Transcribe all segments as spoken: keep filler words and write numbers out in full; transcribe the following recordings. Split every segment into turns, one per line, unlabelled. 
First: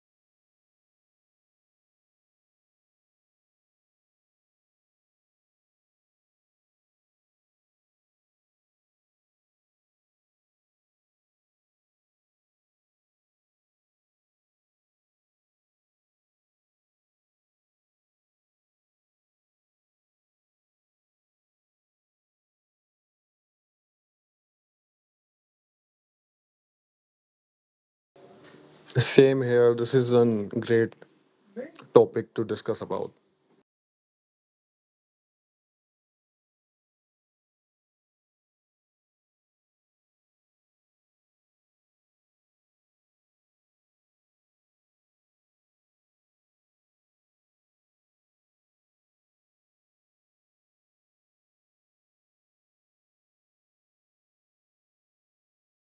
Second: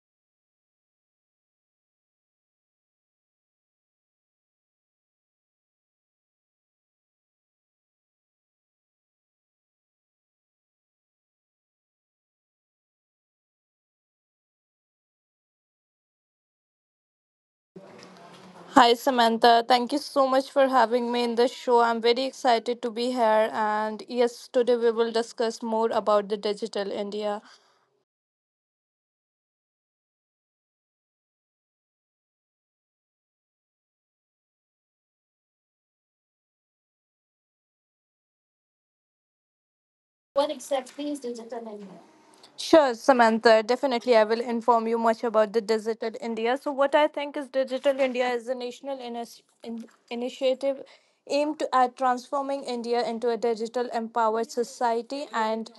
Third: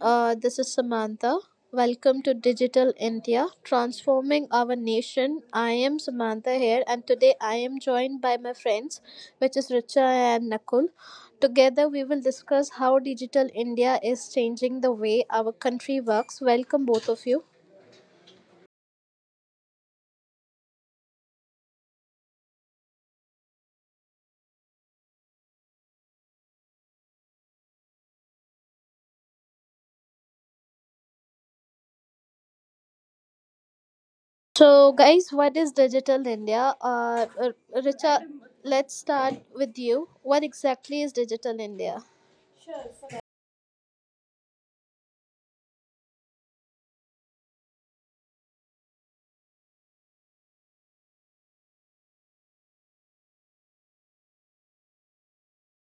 uh, this is Samantha. Welcome to Digital India, Transforming Our Nation. I am Samantha here, and today I am joined by my friends, which is Richa and Nakul. Together, we will discuss how Digital India is changing the way our country works. Welcome, both of you.
Hi, Samantha. Thank you so much for having me in the show. I'm very excited to be here. And yes, today we will discuss more about the digital India.
Same here. This is a great topic to discuss about.
So, guys, what is Digital India? Uh, uh, Richa, let's start with you. What
What
exactly is
exactly is
Digital
digital
India?
India? Sure, Samantha. Definitely, I will inform you much about the digital India. So, what I think is digital India is a national inis- in- initiative aimed at transforming India into a digital empowered society and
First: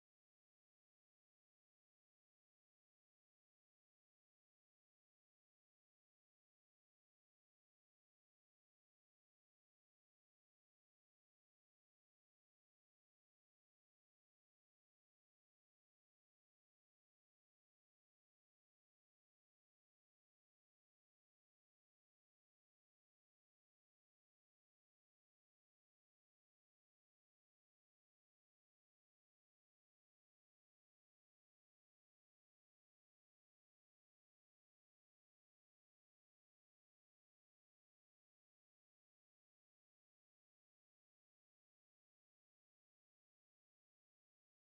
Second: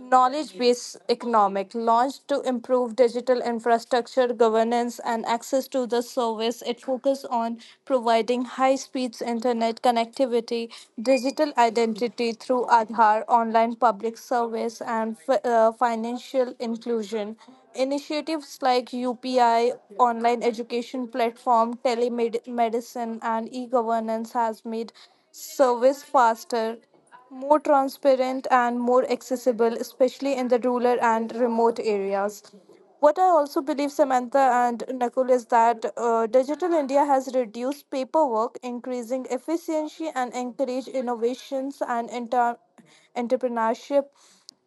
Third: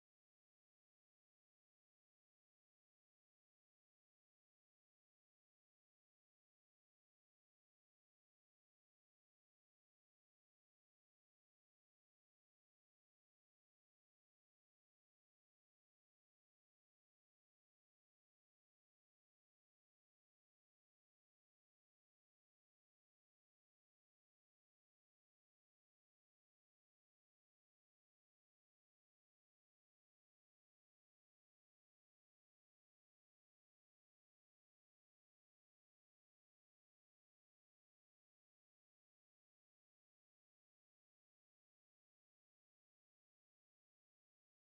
knowledge based economic launched to improve digital infrastructure, governance, and access to the service. It focuses on providing high speeds internet connectivity, digital identity through Aadhaar, online public service, and fi- uh, financial inclusion. Initiatives like U P I, online education platform, telemedicine, and e governance has made service faster, more transparent and more accessible, especially in the rural and remote areas. What I also believe, Samantha and Nakul, is that uh, Digital India has reduced paperwork, increasing efficiency, and encourage innovations and inter- entrepreneurship,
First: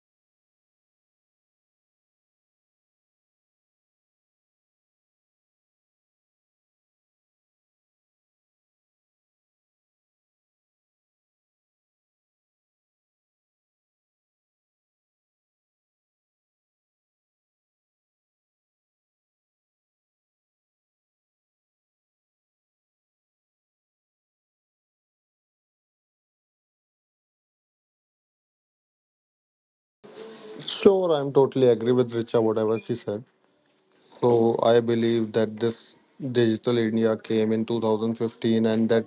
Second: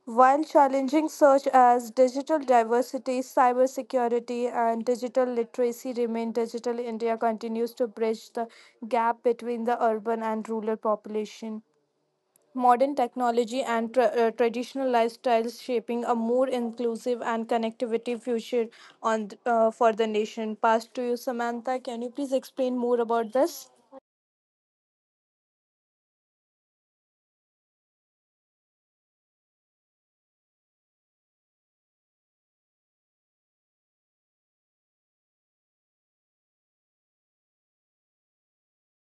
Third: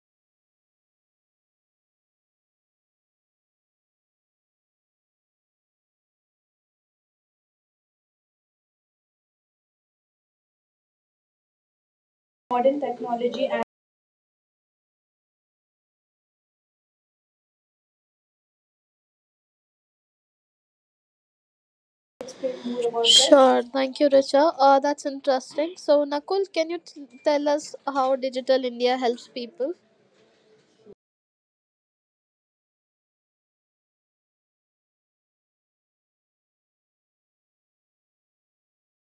while challenging such as digital diversity, cybersecurity, and digital literacy remain, Digital India continues to bridge the gap between the urban and rural population, modern technology and tra- uh, traditional lifestyles, shaping a more inclusive and connectivity future on th- uh, for the nation. Pass to you, Samantha. Can you please explain more about
Sure,
this?
thank you, Richa. Uh, that's interesting. So, Nakul, can you t- tell us how Digital India helps people?
Sure, I'm totally agree with Richa whatever she said. So I believe that this digital India came in two thousand fifteen and that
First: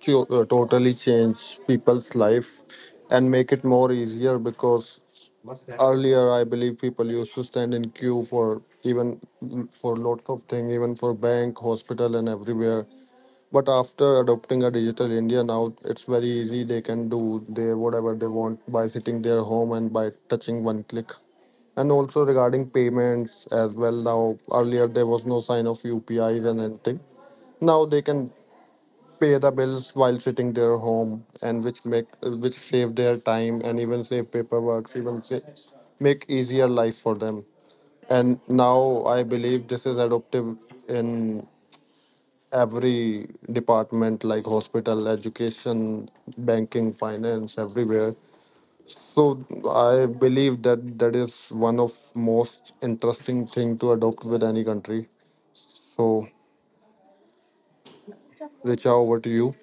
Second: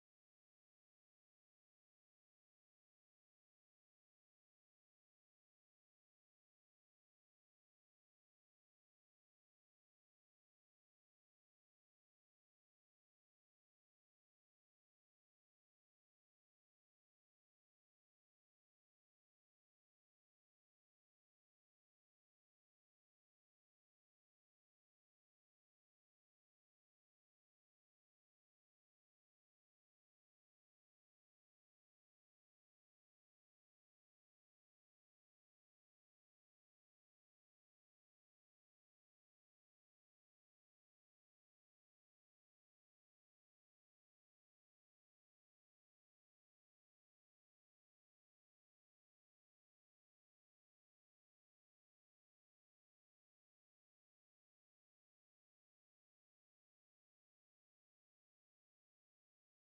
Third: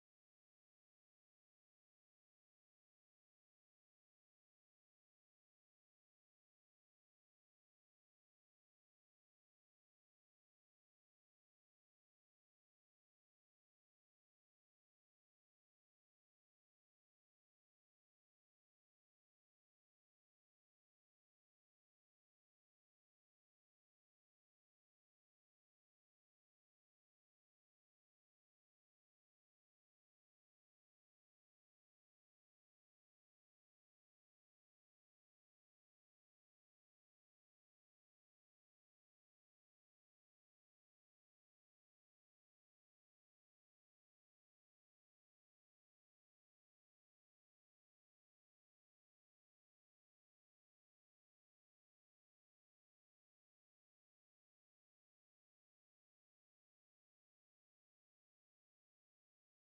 cho- uh, totally changed people's life and make it more easier because earlier I believe people used to stand in queue for even for lots of things, even for bank, hospital, and everywhere. But after adopting a digital India, now it's very easy. They can do their whatever they want by sitting their home and by touching one click. And also regarding payments as well. Now earlier there was no sign of U P Is and anything. Now they can pay the bills while sitting their home, and which make which save their time and even save paperwork, even sa- make easier life for them. And now I believe this is adoptive in every department like hospital, education, banking, finance, everywhere. So I believe that that is one of most interesting thing to adopt with any country. So Richa, over to you.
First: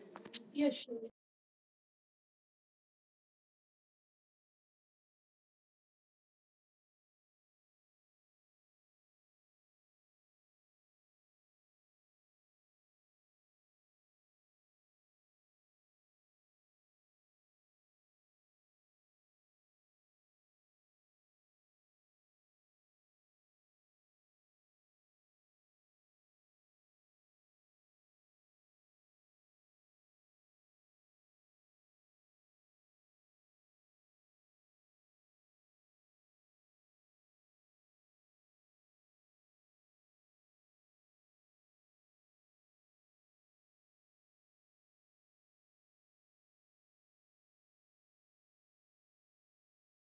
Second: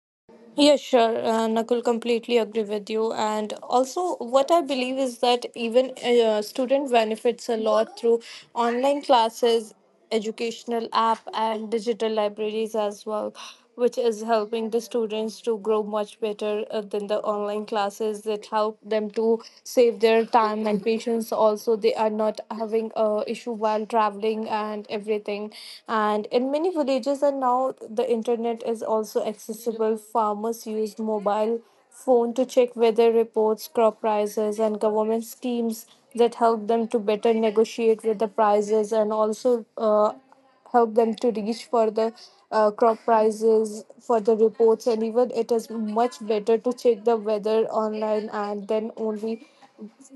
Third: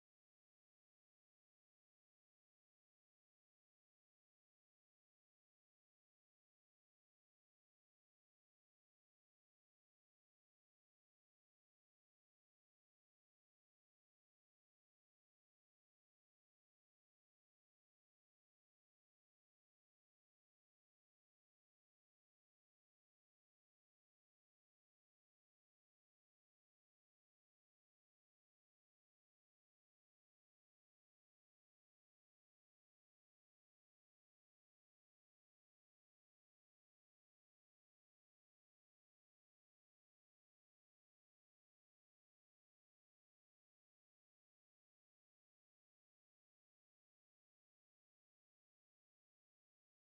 Yeah,
Yes,
sure, uh, Nakul, completely agree with you. And also, what I believe is that even uh, student benefits a lot through online classes, educational app, and digital libraries as well, which is helping the students to grow much better uh, than the online classes that help them to save their time and patience. Also, they are not having a issue while traveling and everything. And in in many villages, and now the internet is also accessible. Farmers use mobile phone to check weather reports, crop prices, and government schemes that help them to better negotiate with the prices and also uh, help them to reach for the uh, crop prices for the reports, and even it is much better to check the weather online and then only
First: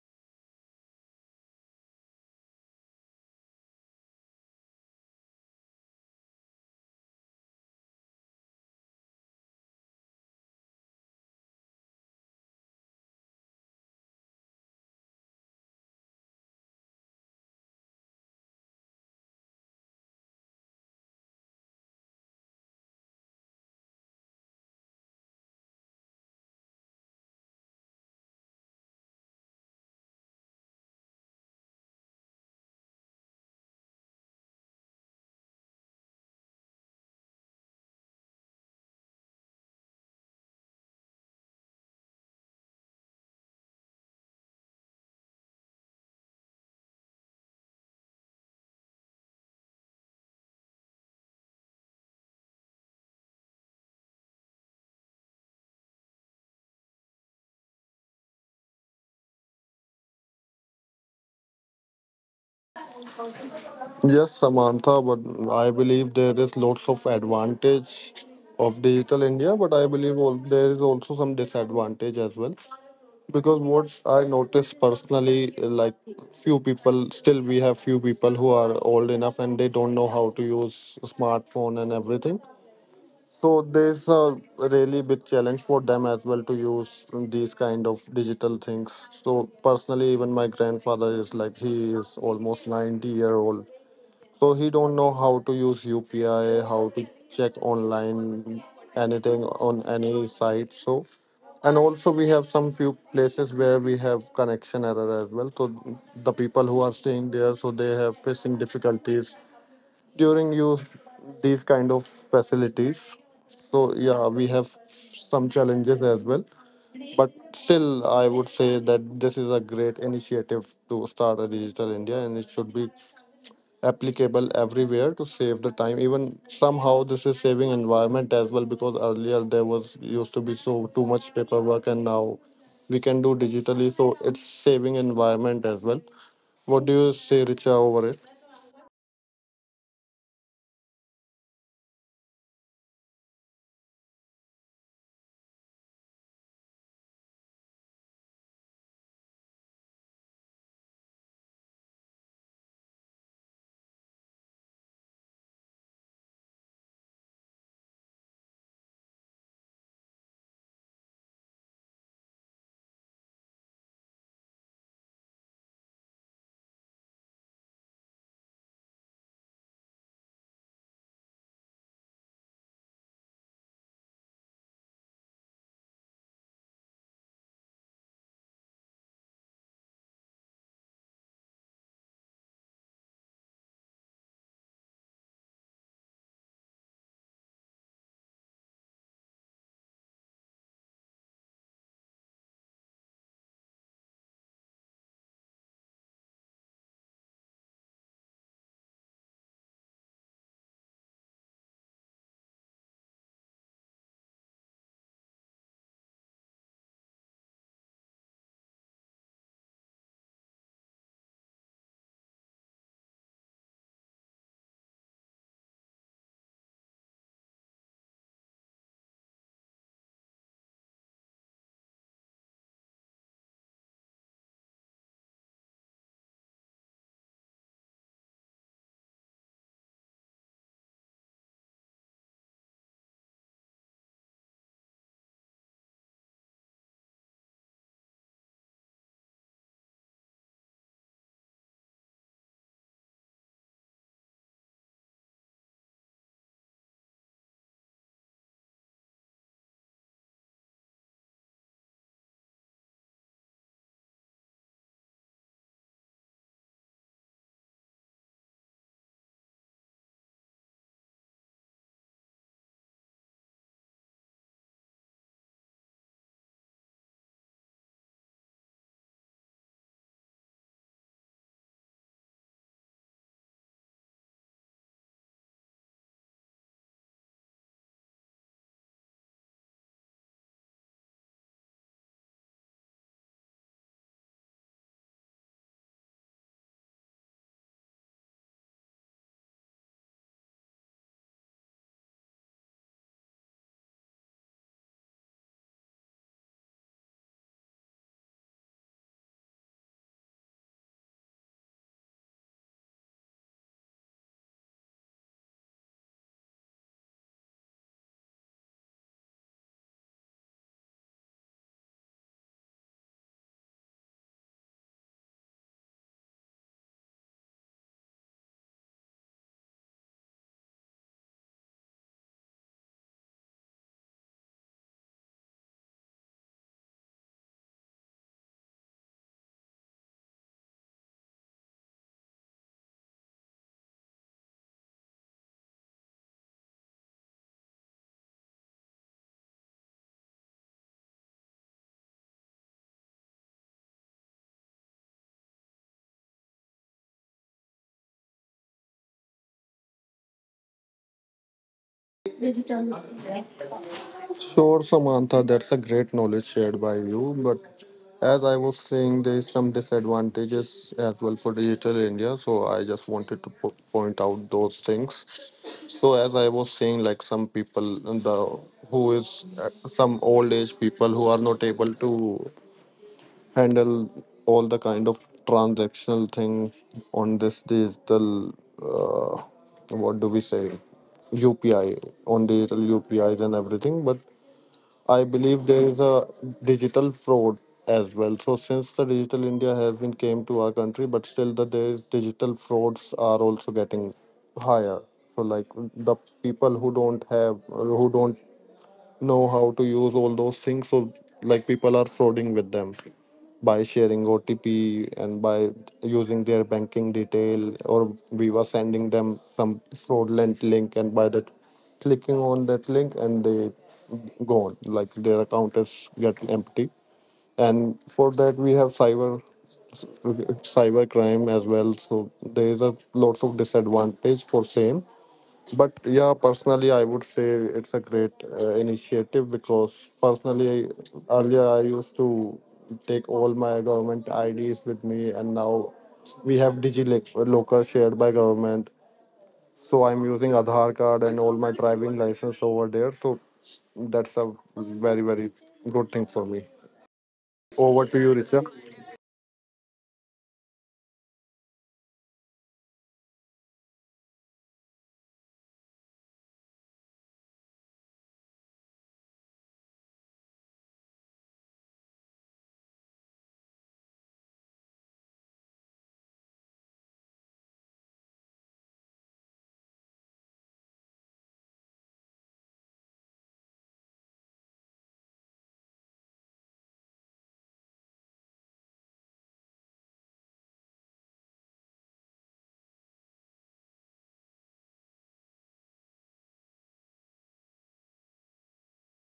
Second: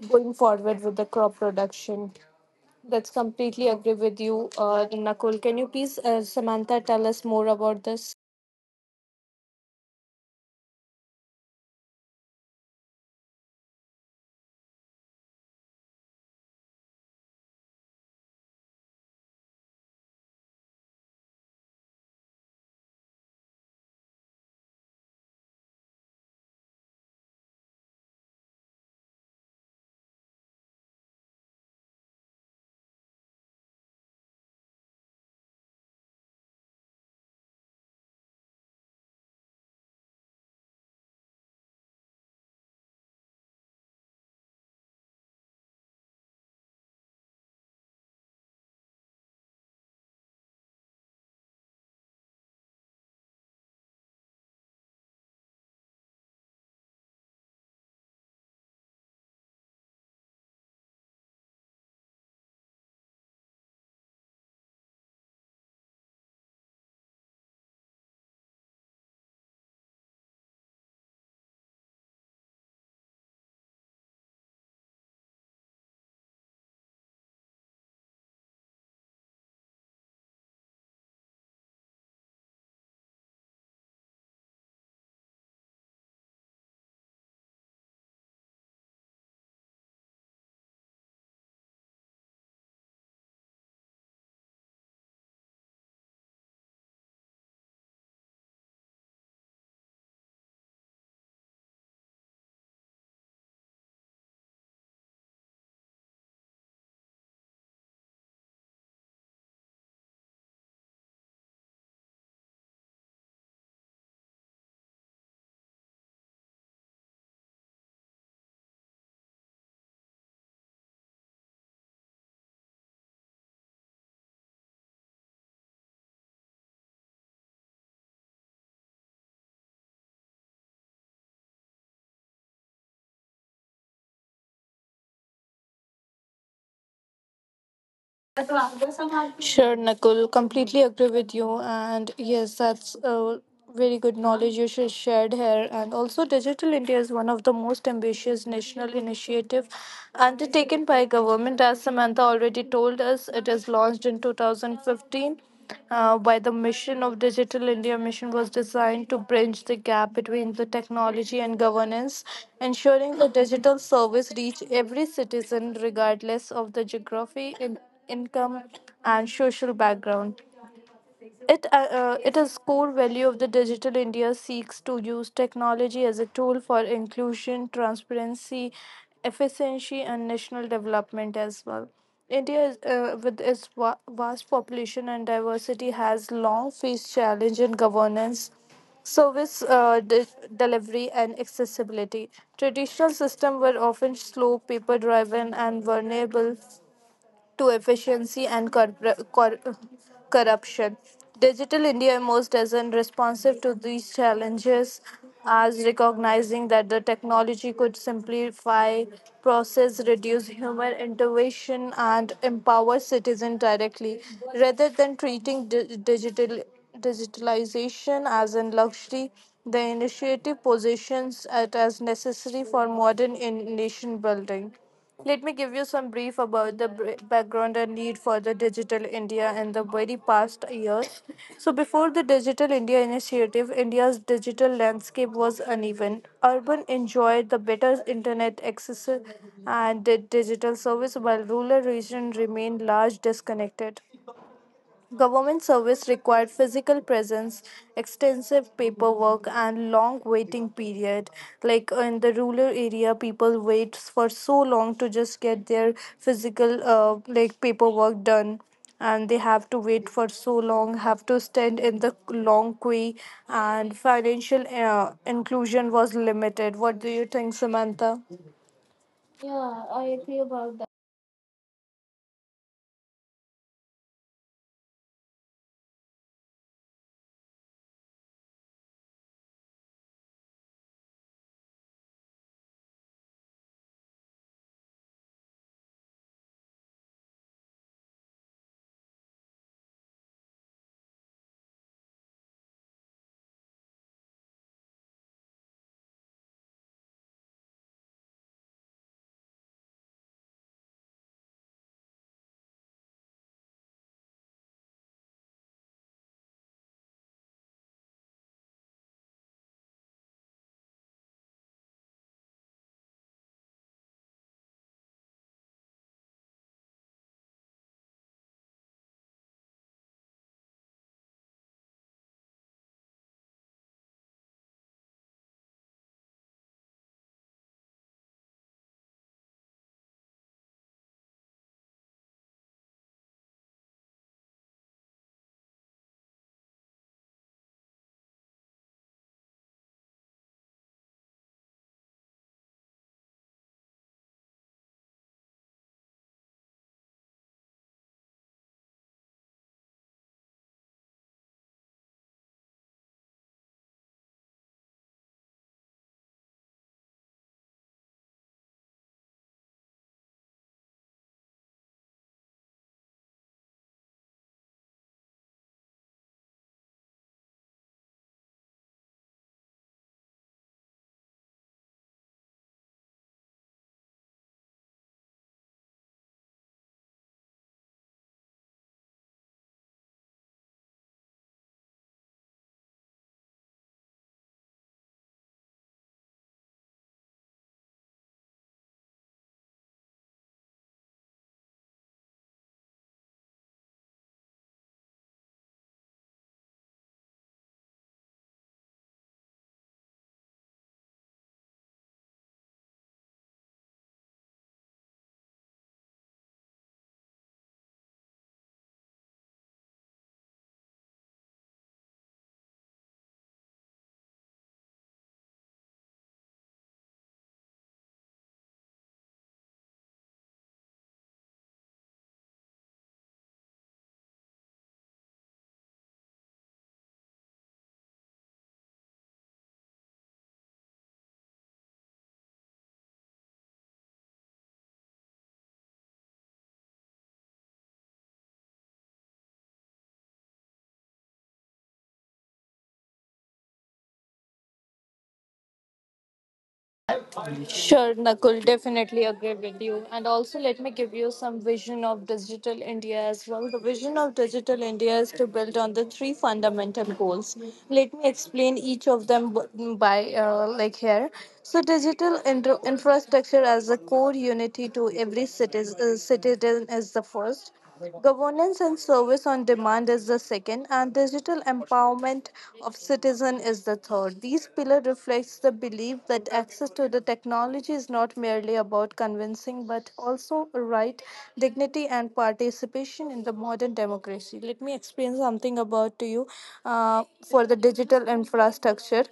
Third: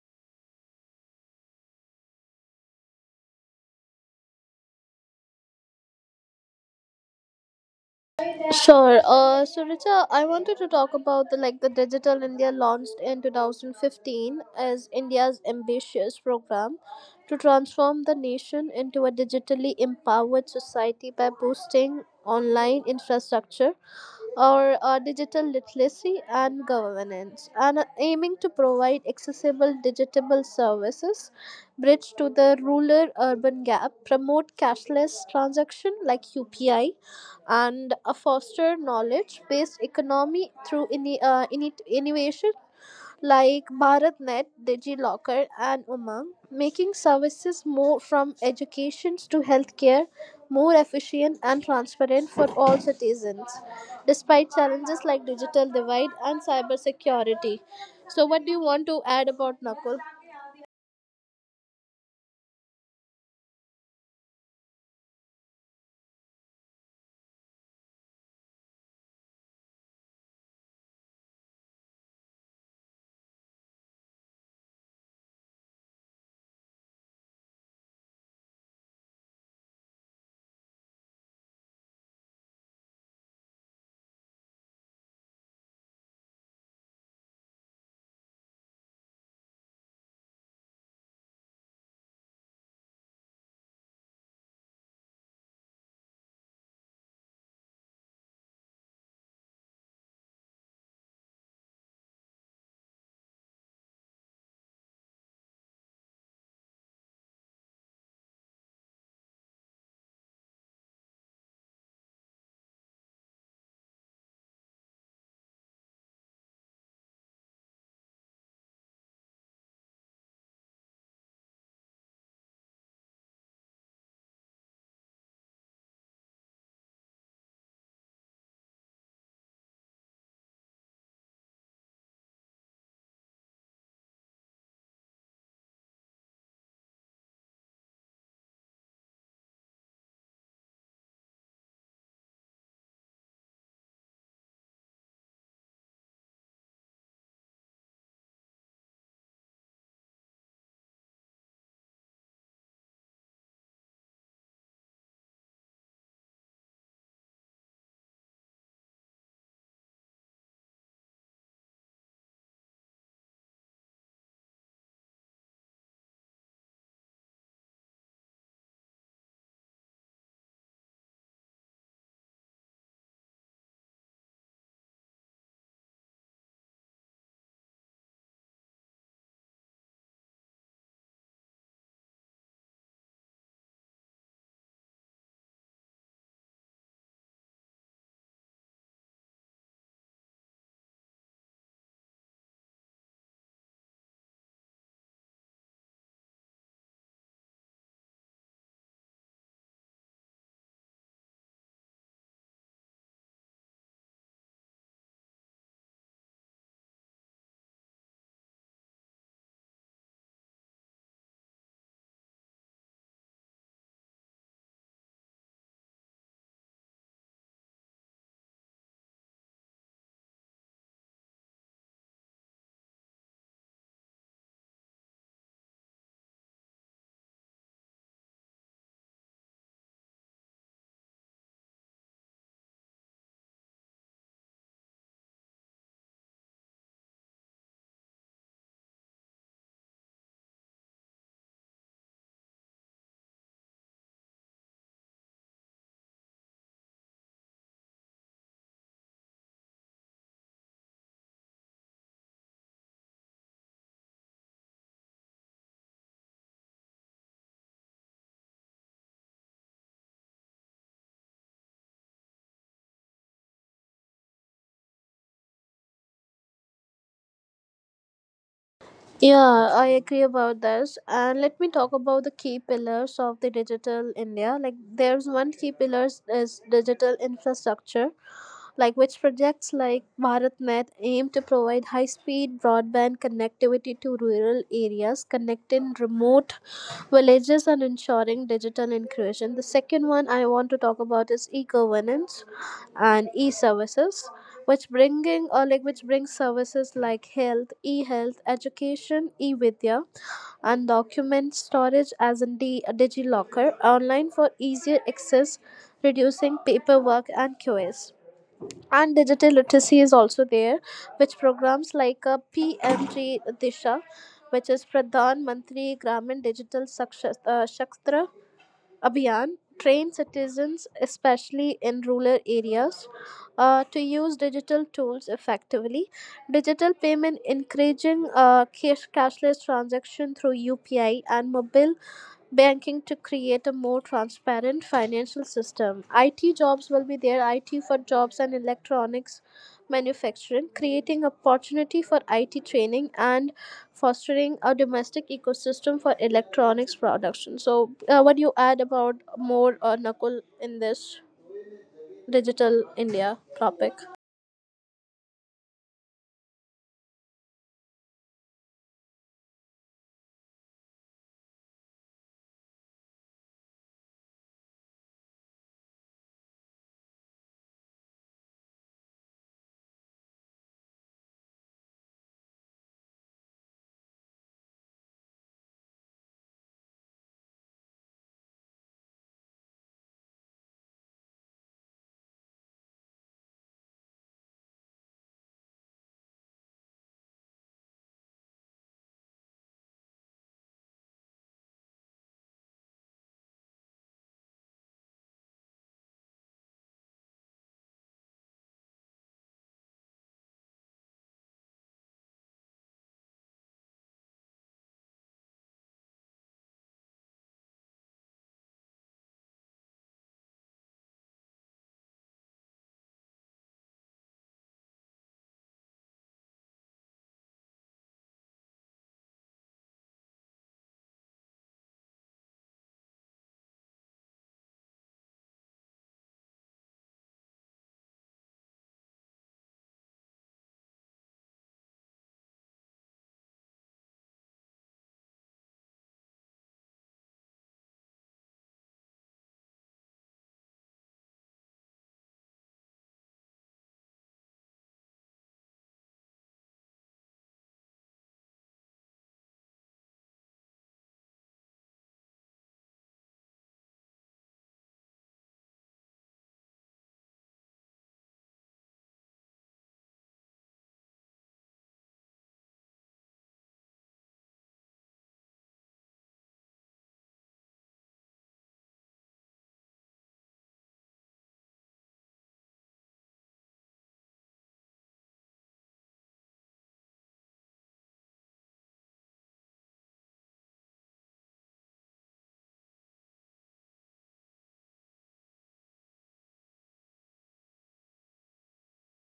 going forward with the crop production. That's completely agree with you, uh, Nakul. Can you please, uh, Samantha, tell us more about this?
Sure. Uh, so, Richa, I wanted to talk about the like the Digital India launched in two thousand fifteen as India's ambitious program to transform the nation into a digitally empowered society by boosting online infrastructure or uh, digital literacy and governance, and aiming to provide accessible digital services, bridge to the rural-urban gap, promote cashless transaction like U P I, and uh, foster knowledge-based economy through ini uh, ini- innovation like BharatNet, DigiLocker, and Umang, making services more from education to healthcare more efficient and transparent for all citizens, despite challenges like digital divide and cybersecurity. So, what do you want to add about Nakul?
Samantha, but I believe there is lots of advantage of digital India, but I believe all, there is also some disadvantage as well, because what I notice personally, eh, like, few people, still we have few people who are old enough and they don't know how to use smartphone and everything. So there's a really big challenge for them as well to use these kind of digital things. So personally, even my grandfather is like, he is almost ninety year old, so he don't know how to use U P I, how to check online anything on any site. So, and also we have some few places where we have connection error as well. So the people who are staying there, so they have facing difficulties during use these kind of facilities. So yeah, we have some challenges as well. But still, I would say that this is a great initiative to start a digital India, and it should be applicable everywhere to save the time. Even somehow this is saving environment as well, because earlier there was used to be so too much paperwork, and now we can do digitally, so it's saving environment as well. What do you say, Richa, over it?
Sure, Nakul, completely agree with you. And yes, that's a very good knowledge you sh- shared here. And also, Digital India is one of the most ambitious national initiative undertaken by government. As Samantha already told us, it is launched in two thousand fifteen. Uh, by the mission of Digital India, mission was designed to bridge the gap between the technology and governance, ensuring the digital service reach every citizen regardless of the geography, income, and social background. It, uh, uh, it is core value of the digital India seeks to use technology as a tool for inclusion, transparency, efficiency, and national development as well. India, is, uh, with its va- vast population and diversity, has long faced challenge in governance, service uh, de- delivery, and accessibility. Traditional systems were often slow, paper driven, and vulnerable to efficiency and cor cor- corruption. Digital India emerged as an responsive to these challenges, as recognizing that the technology could simplify process, reduce human intervention, and empower citizens directly, rather than treating di- digital digitalization as a luxury. The initiative positions it as necessary for modern in- nation building. Let me give you some brief about the br- background and need for the Digital India in the very past years. So, before the Digital India initiative, India's digital landscape was uneven. Urban enjoyed the better internet access and did digital service, while rural regions remained large disconnected. Government service required physical presence, extensive paperwork, and long waiting period. Like in the rural area, people wait for so long to just get their physical uh, like paperwork done, and they have to wait for so long, have to stand in the long queue, and financial uh, inclusion was limited. What do you think, Samantha?
Yeah,
Yeah,
I
I
agree
agree
about
about that.
this. And let me talk about the key pillars of the digital India. Like, there's one key pillars is digital infrastructure like which projects like bharatnet aim to provide high speed broadband connectivity to rural areas, connecting remote villages and ensuring digital inclusion. The second one I want to talk about is e-governance and e-services, which bringing or like which brings services like health, e-health, education, e-vidya, and document storage as in the digilocker online for easier access, reducing paperwork and Q S. And digital literacy is also there, which programs like a pmt disha, which is pradhan mantri gramin digital Saksh- uh, shaktra abhiyan, train citizens especially in rural areas uh, to use digital tools effectively. Digital payment, encouraging uh, cash, cashless transaction through upi and mobile banking to create a more transparent financial system. I T jobs will be there, I T for jobs and electronics manufacturing, creating opportunity for I T training and fostering a domestic ecosystem for electronics production. So, uh, what do you add about more uh, Nakul in this digital India topic?
Sure, Samantha, that's a great knowledge shared by you. But as I was saying, there is some disadvantages as well for digital India. So I just wanted to po- point out those things. So as I was saying, like some people, in the, who is uh, some old age people who are not able to handle all the kind of transactional thing on this digital, uh, what do we say, U P I on digital U P Is and everything, but I believe there is a digital fraud as well. So since the digital India has been came to our country, but still the there is digital frauds are also getting higher. So like the people who don't have who don't know how to use all those things. So like people are frauding with them by sharing O T P and by using their banking detail, or we were sending them some fraudulent link, and by that clicking on that link, and they gone, like their account is get empty. And for that we have cyber cyber crime as well. So there is a lots of disadvantage for same. But yeah, personally, I would say it's a great uh, initiative, because personally, earlier I used to take all my government I Ds with me, and now we have DigiLocker shared by government. So I'm using Aadhaar card and all my driving license over there. So that's a very very good thing for me.
Sure,
Over to you,
Nakul,
Richa.
definitely agree with you. And also, let me give you some vision of digital India as well. The vision of digital India is to build on the three fundamental goals. Let me explain each of them b- by uh, like here. So, digital intro- infrastructure as a core unity to every citizen, uh, citizen is the first. Governance and service on demand is the second, and digital empowerment of citizen is the third. These pillar reflects the belief that access to the technology is not merely about convincing, but also a right, dignity, and participation in the modern democracy. Let me explain something about to you uh, for the digital infrastructure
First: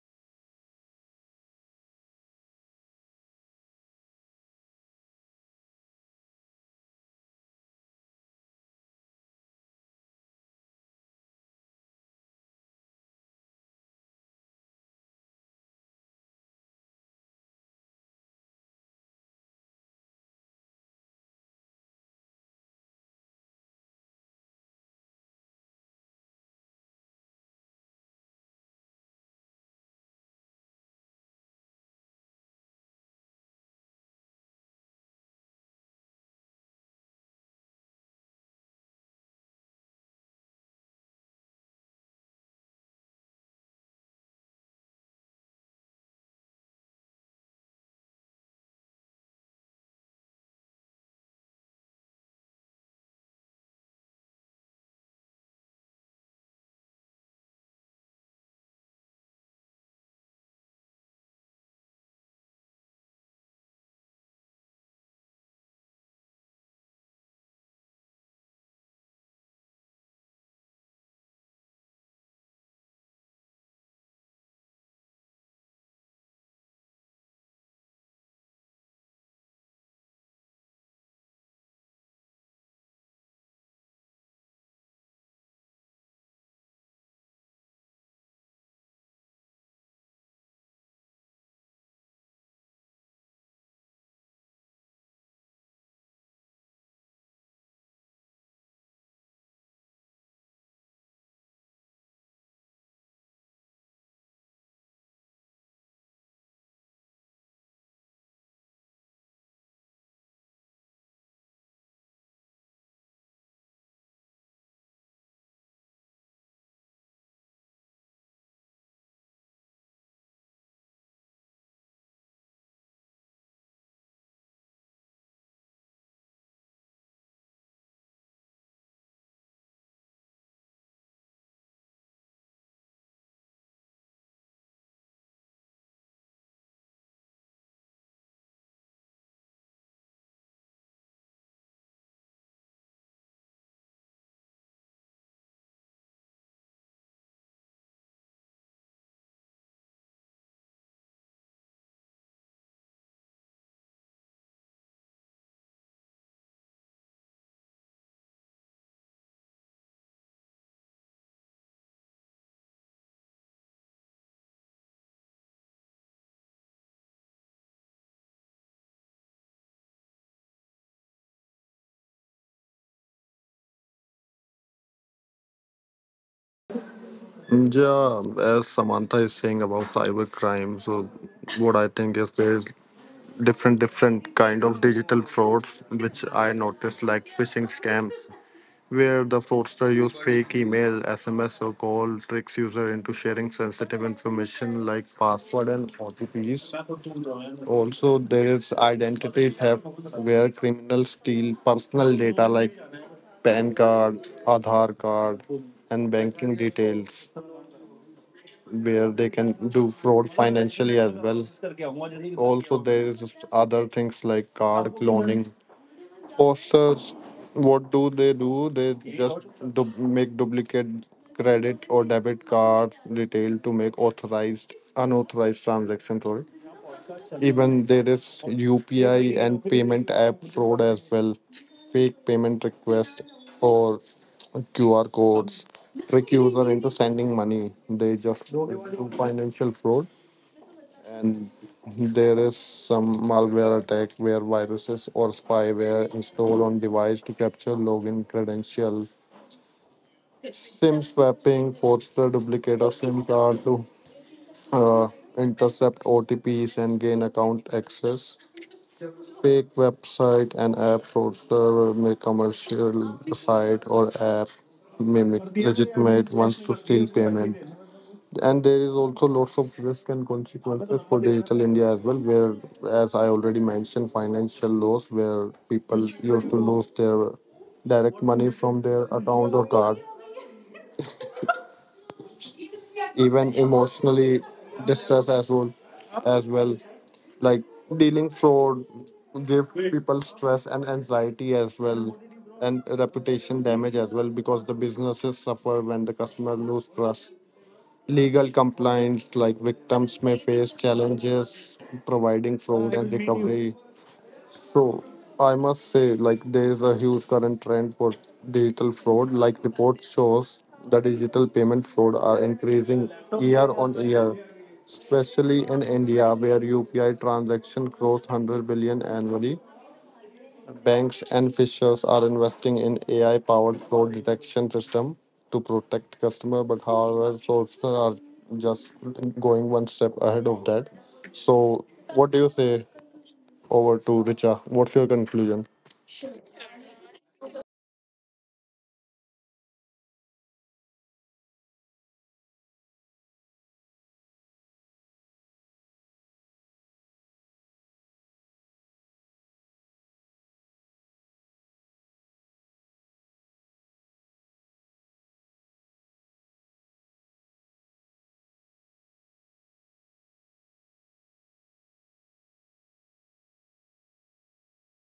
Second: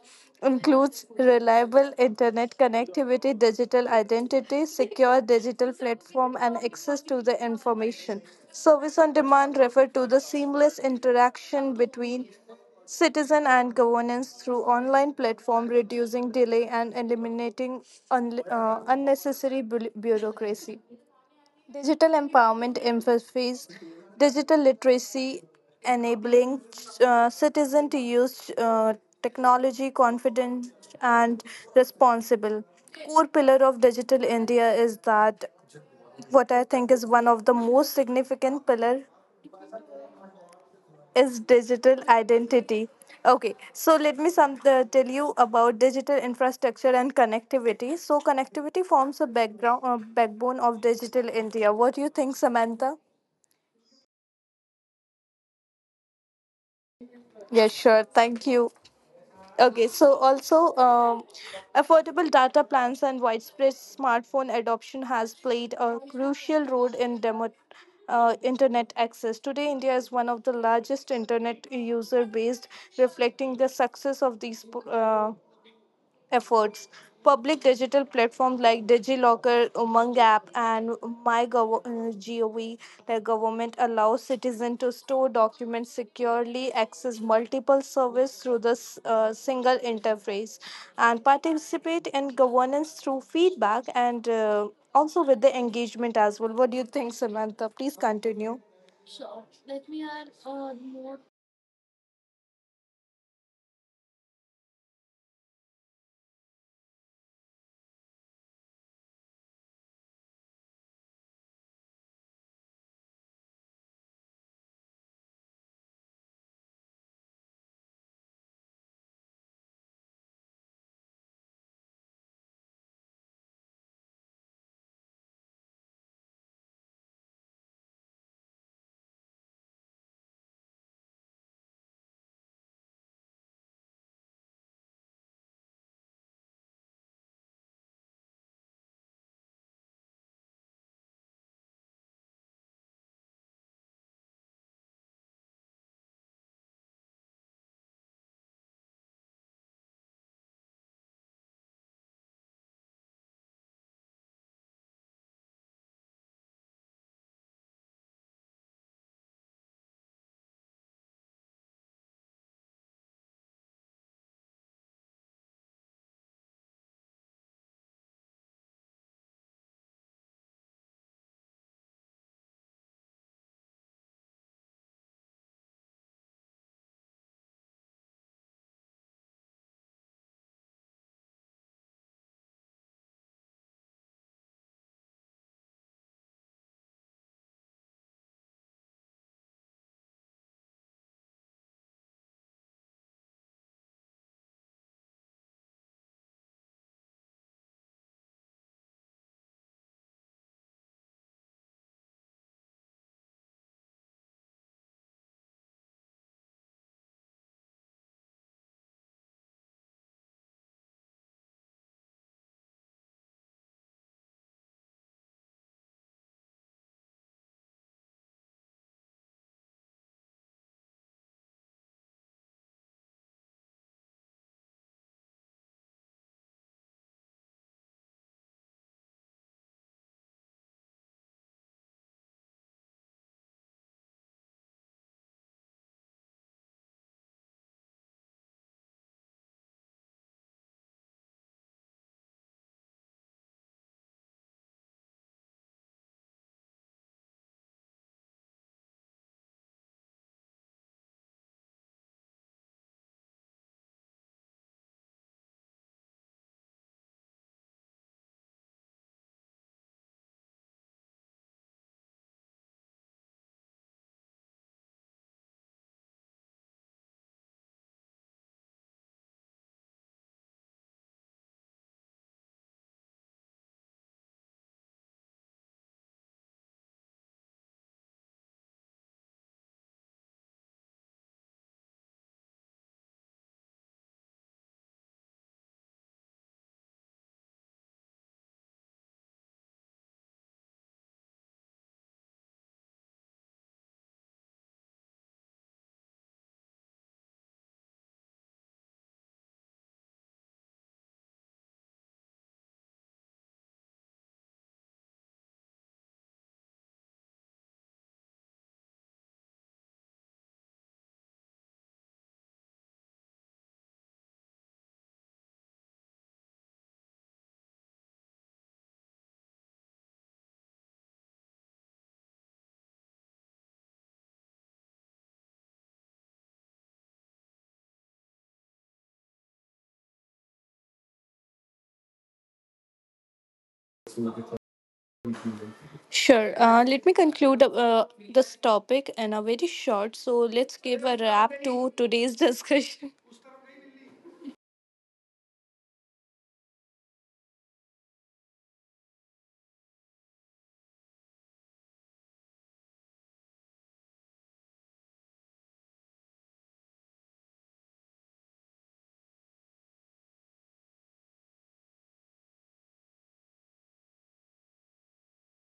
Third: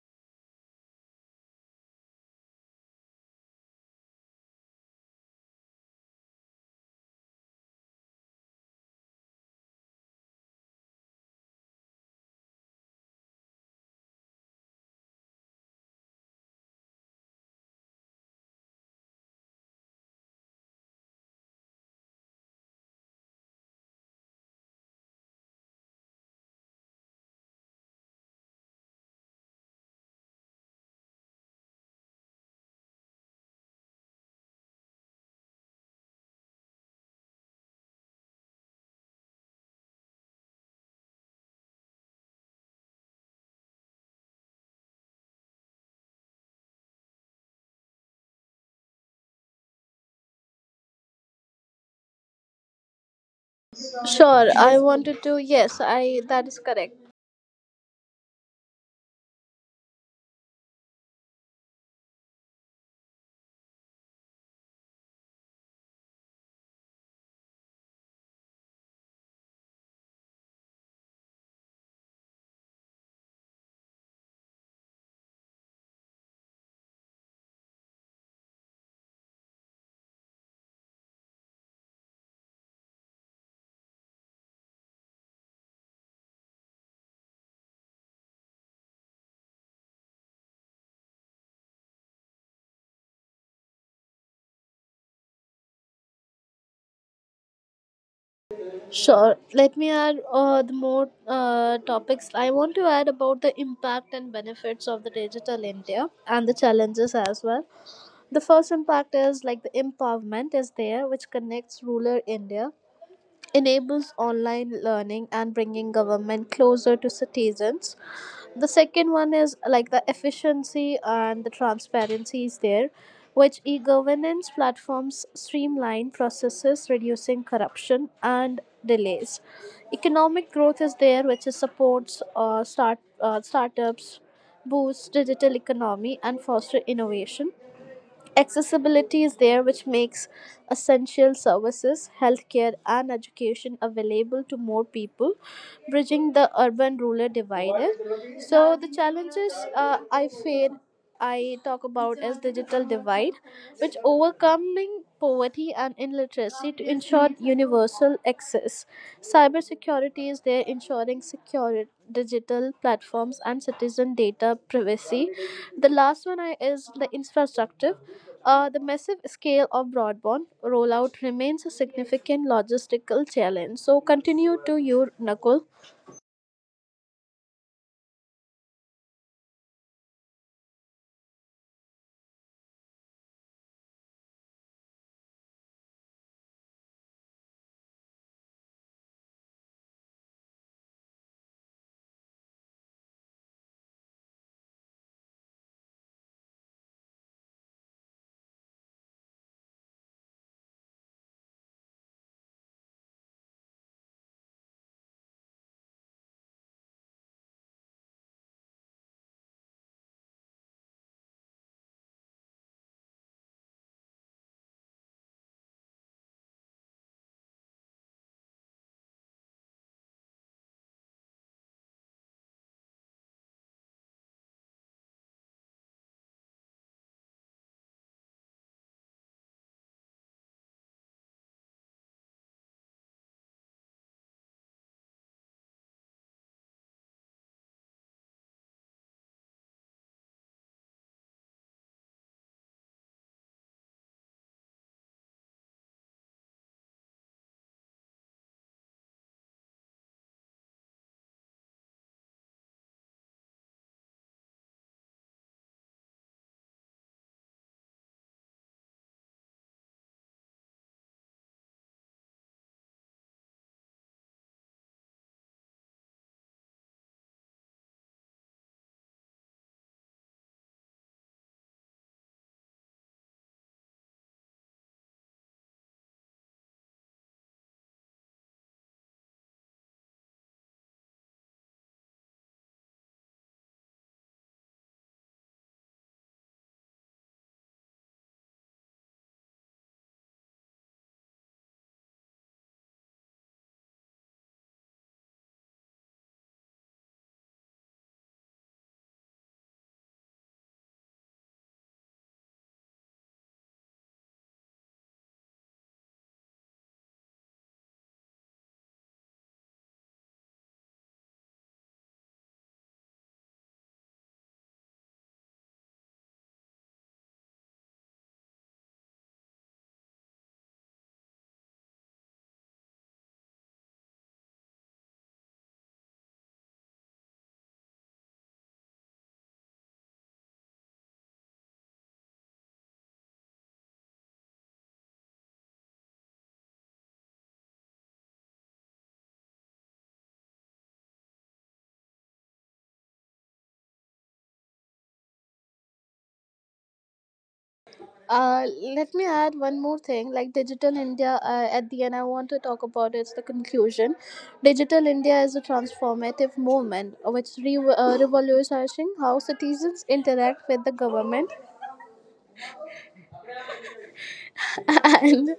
includes reliable internet connectivity, digital identity, secure digital platform, and access to the information. Service on demand referred to the seamless interaction between citizen and governance through online platform reducing delay and eliminating unle- uh, unnecessary bu- bureaucracy. Digital empowerment emphasis digital literacy, enabling uh, citizen to use uh, technology confident and responsible. Core pillar of digital India is that what I think is one of the most significant pillar is digital identity. Okay, so let me some uh, tell you about digital infrastructure and connectivity. So connectivity forms a background uh, backbone of digital India. What do you think, Samantha?
Sure, I wanted to. Yes, I that is correct.
Yeah, sure. Thank you. Okay, so also, um, affordable data plans and widespread smartphone adoption has played a crucial role in demo, uh, internet access. Today, India is one of the largest internet user based, reflecting the success of these uh, efforts. Public digital platforms like DigiLocker, Umang app, and MyGov, the government allows citizens to store documents securely, access multiple services through the s- uh, single interface, and participate in governance through feedback and uh, also with the engagement as well. What do you think, Samantha? Please continue.
Sure. Let me add uh, the more uh, topics I want to add about the impact and benefits of the digital India and the challenges as well. The first impact is like the empowerment is there, which connects rural India, enables online learning, and bringing government closer to citizens. The second one is like the efficiency and the transparency is there, which e governance platforms streamline processes, reducing corruption and delays. Economic growth is there, which is supports uh, start uh, startups, boosts digital economy, and foster innovation. Accessibility is there, which makes essential services, healthcare, and education available to more people, bridging the urban rural divide. So, the challenges uh, I feel I talk about as digital divide, which overcoming poverty and illiteracy to ensure universal access. Cybersecurity is there, ensuring secure digital platforms and citizen data privacy. The last one I- is the infrastructure. Uh, the massive scale of broadband rollout remains a significant logistical challenge. So continue to your Nakul.
Yeah, as Samantha is saying about cybercrime, so what I think is there is different different kind of digital frauds which I noticed, like phishing scams where the fraudster use fake email, S M S, or call, tricks user into sharing sensitive information like password and OTPs. Also there is identity theft where criminals steal personal data like P A N card, Aadhaar card, and banking details, where they can do fraud financially as well. Also, there is other things like card cloning. Fosters, what do they do? They just du- make duplicate credit or debit card detail to make authorized unauthorized transaction. Sorry. Even there is U P I and payment app fraud as well. Fake payment requests or Q R codes trick user into sending money. They just do financial fraud. And there is some malware attack where viruses or spyware installed on device to capture login credential. SIM swapping, forged the duplicate of SIM card to uh, intercept O T Ps and gain account access. Fake website and app store server may commercial site or app mimic legitimate ones to steal payment. And there is also lots of risk and consequences for digital India as well, where, as I already mentioned, financial loss where people used to lose their direct money from their account or card. Even emotionally distress as well as well, like dealing fraud give people stress and anxiety as well. And reputation damage as well, because the businesses suffer when the customer lose trust. Legal compliance, like victims may face challenges providing fraud and recovery. So I must say, like there is a huge current trend for digital fraud. Like reports shows that digital payment fraud are increasing year on year, especially in India, where U P I transaction cross one hundred billion annually. Banks and fishers are investing in A I-powered fraud detection system to protect customer, but however, sources are just going one step ahead of that. So, what do you say? Over to Richa. What's your conclusion?
Sure. Uh, let me conclude uh, this topic in a very short. So let's give a wrap to today's discussion.
Uh, Let me add one more thing like digital india uh, at the end I want to talk about it's the conclusion. Digital india is a transformative movement which re- uh, revolutionizing how citizens interact with the government and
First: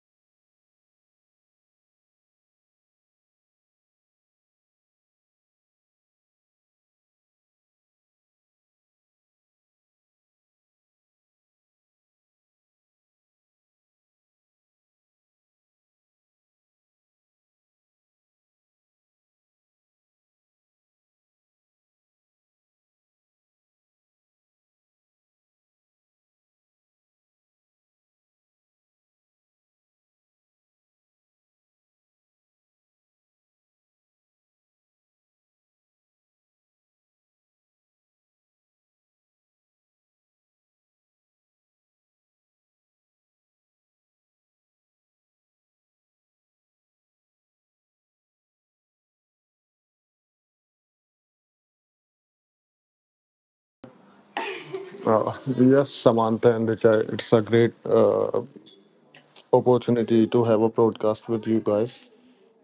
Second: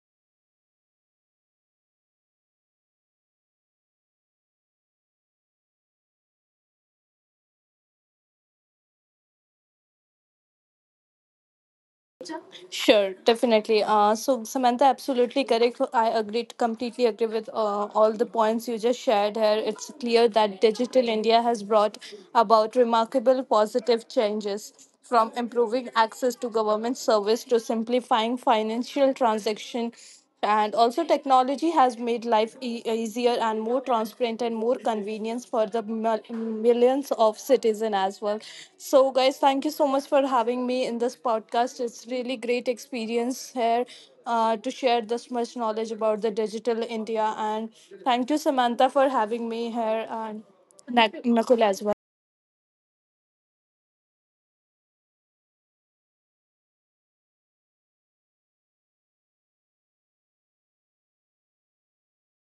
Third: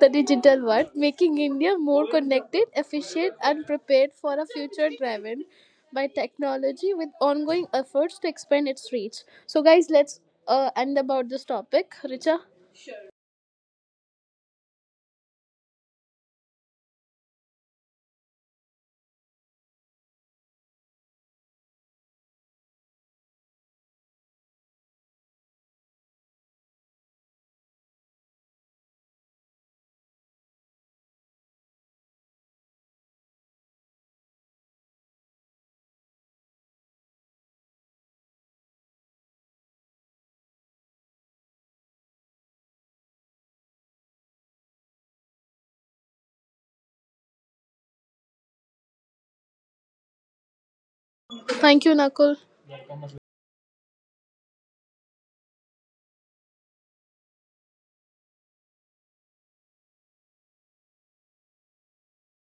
the digital world, making india more connected, efficient, and prepared for a future driven by technology with ongoing efforts to expand its reach. So guys, let's uh, end about this topic, Richa.
Sure, definitely. Uh, so Samantha, absolutely correct. I agree completely agree with uh, all the points you just shared here. It's clear that digital India has brought about remarkable positive changes from improving access to government service to simplifying financial transaction. And also, technology has made life e- easier and more transparent and more convenience for the mil- millions of citizens as well. So, guys, thank you so much for having me in this podcast. It's really great experience here uh, to share this much knowledge about the digital India. And thank you, Samantha, for having me here and Nak- Nakul
Thank
as
you,
well.
Nakul.
Uh, yes, Samantha and Richard, it's a great uh, opportunity to have a broadcast with you guys.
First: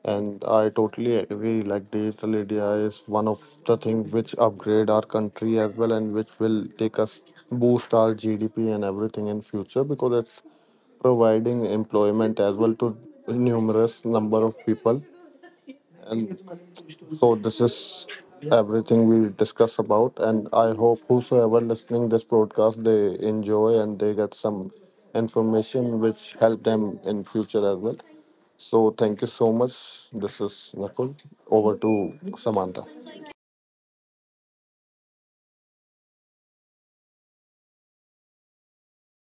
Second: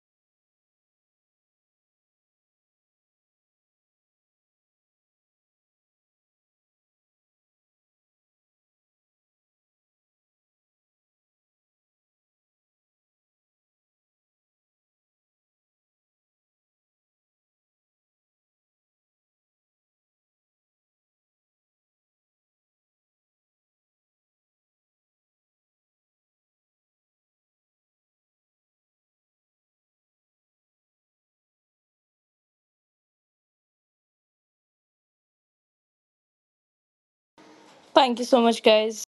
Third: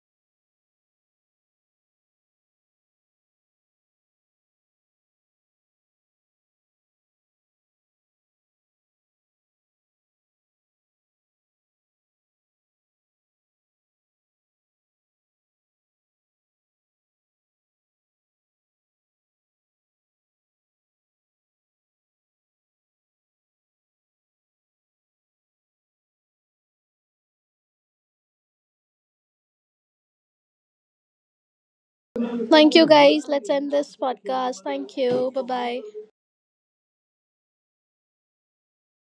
And I totally agree. Like digital India is one of the things which upgrade our country as well, and which will take us boost our G D P and everything in future, because it's providing employment as well to numerous number of people. And. So this is everything we discuss about, and I hope whosoever listening this broadcast they enjoy and they get some information which help them in future as well. So thank you so much. This is Nakul. Over to
Thank you
Samantha.
guys. Let's end this podcast. Thank you. Bye bye.
Thank you so much, guys.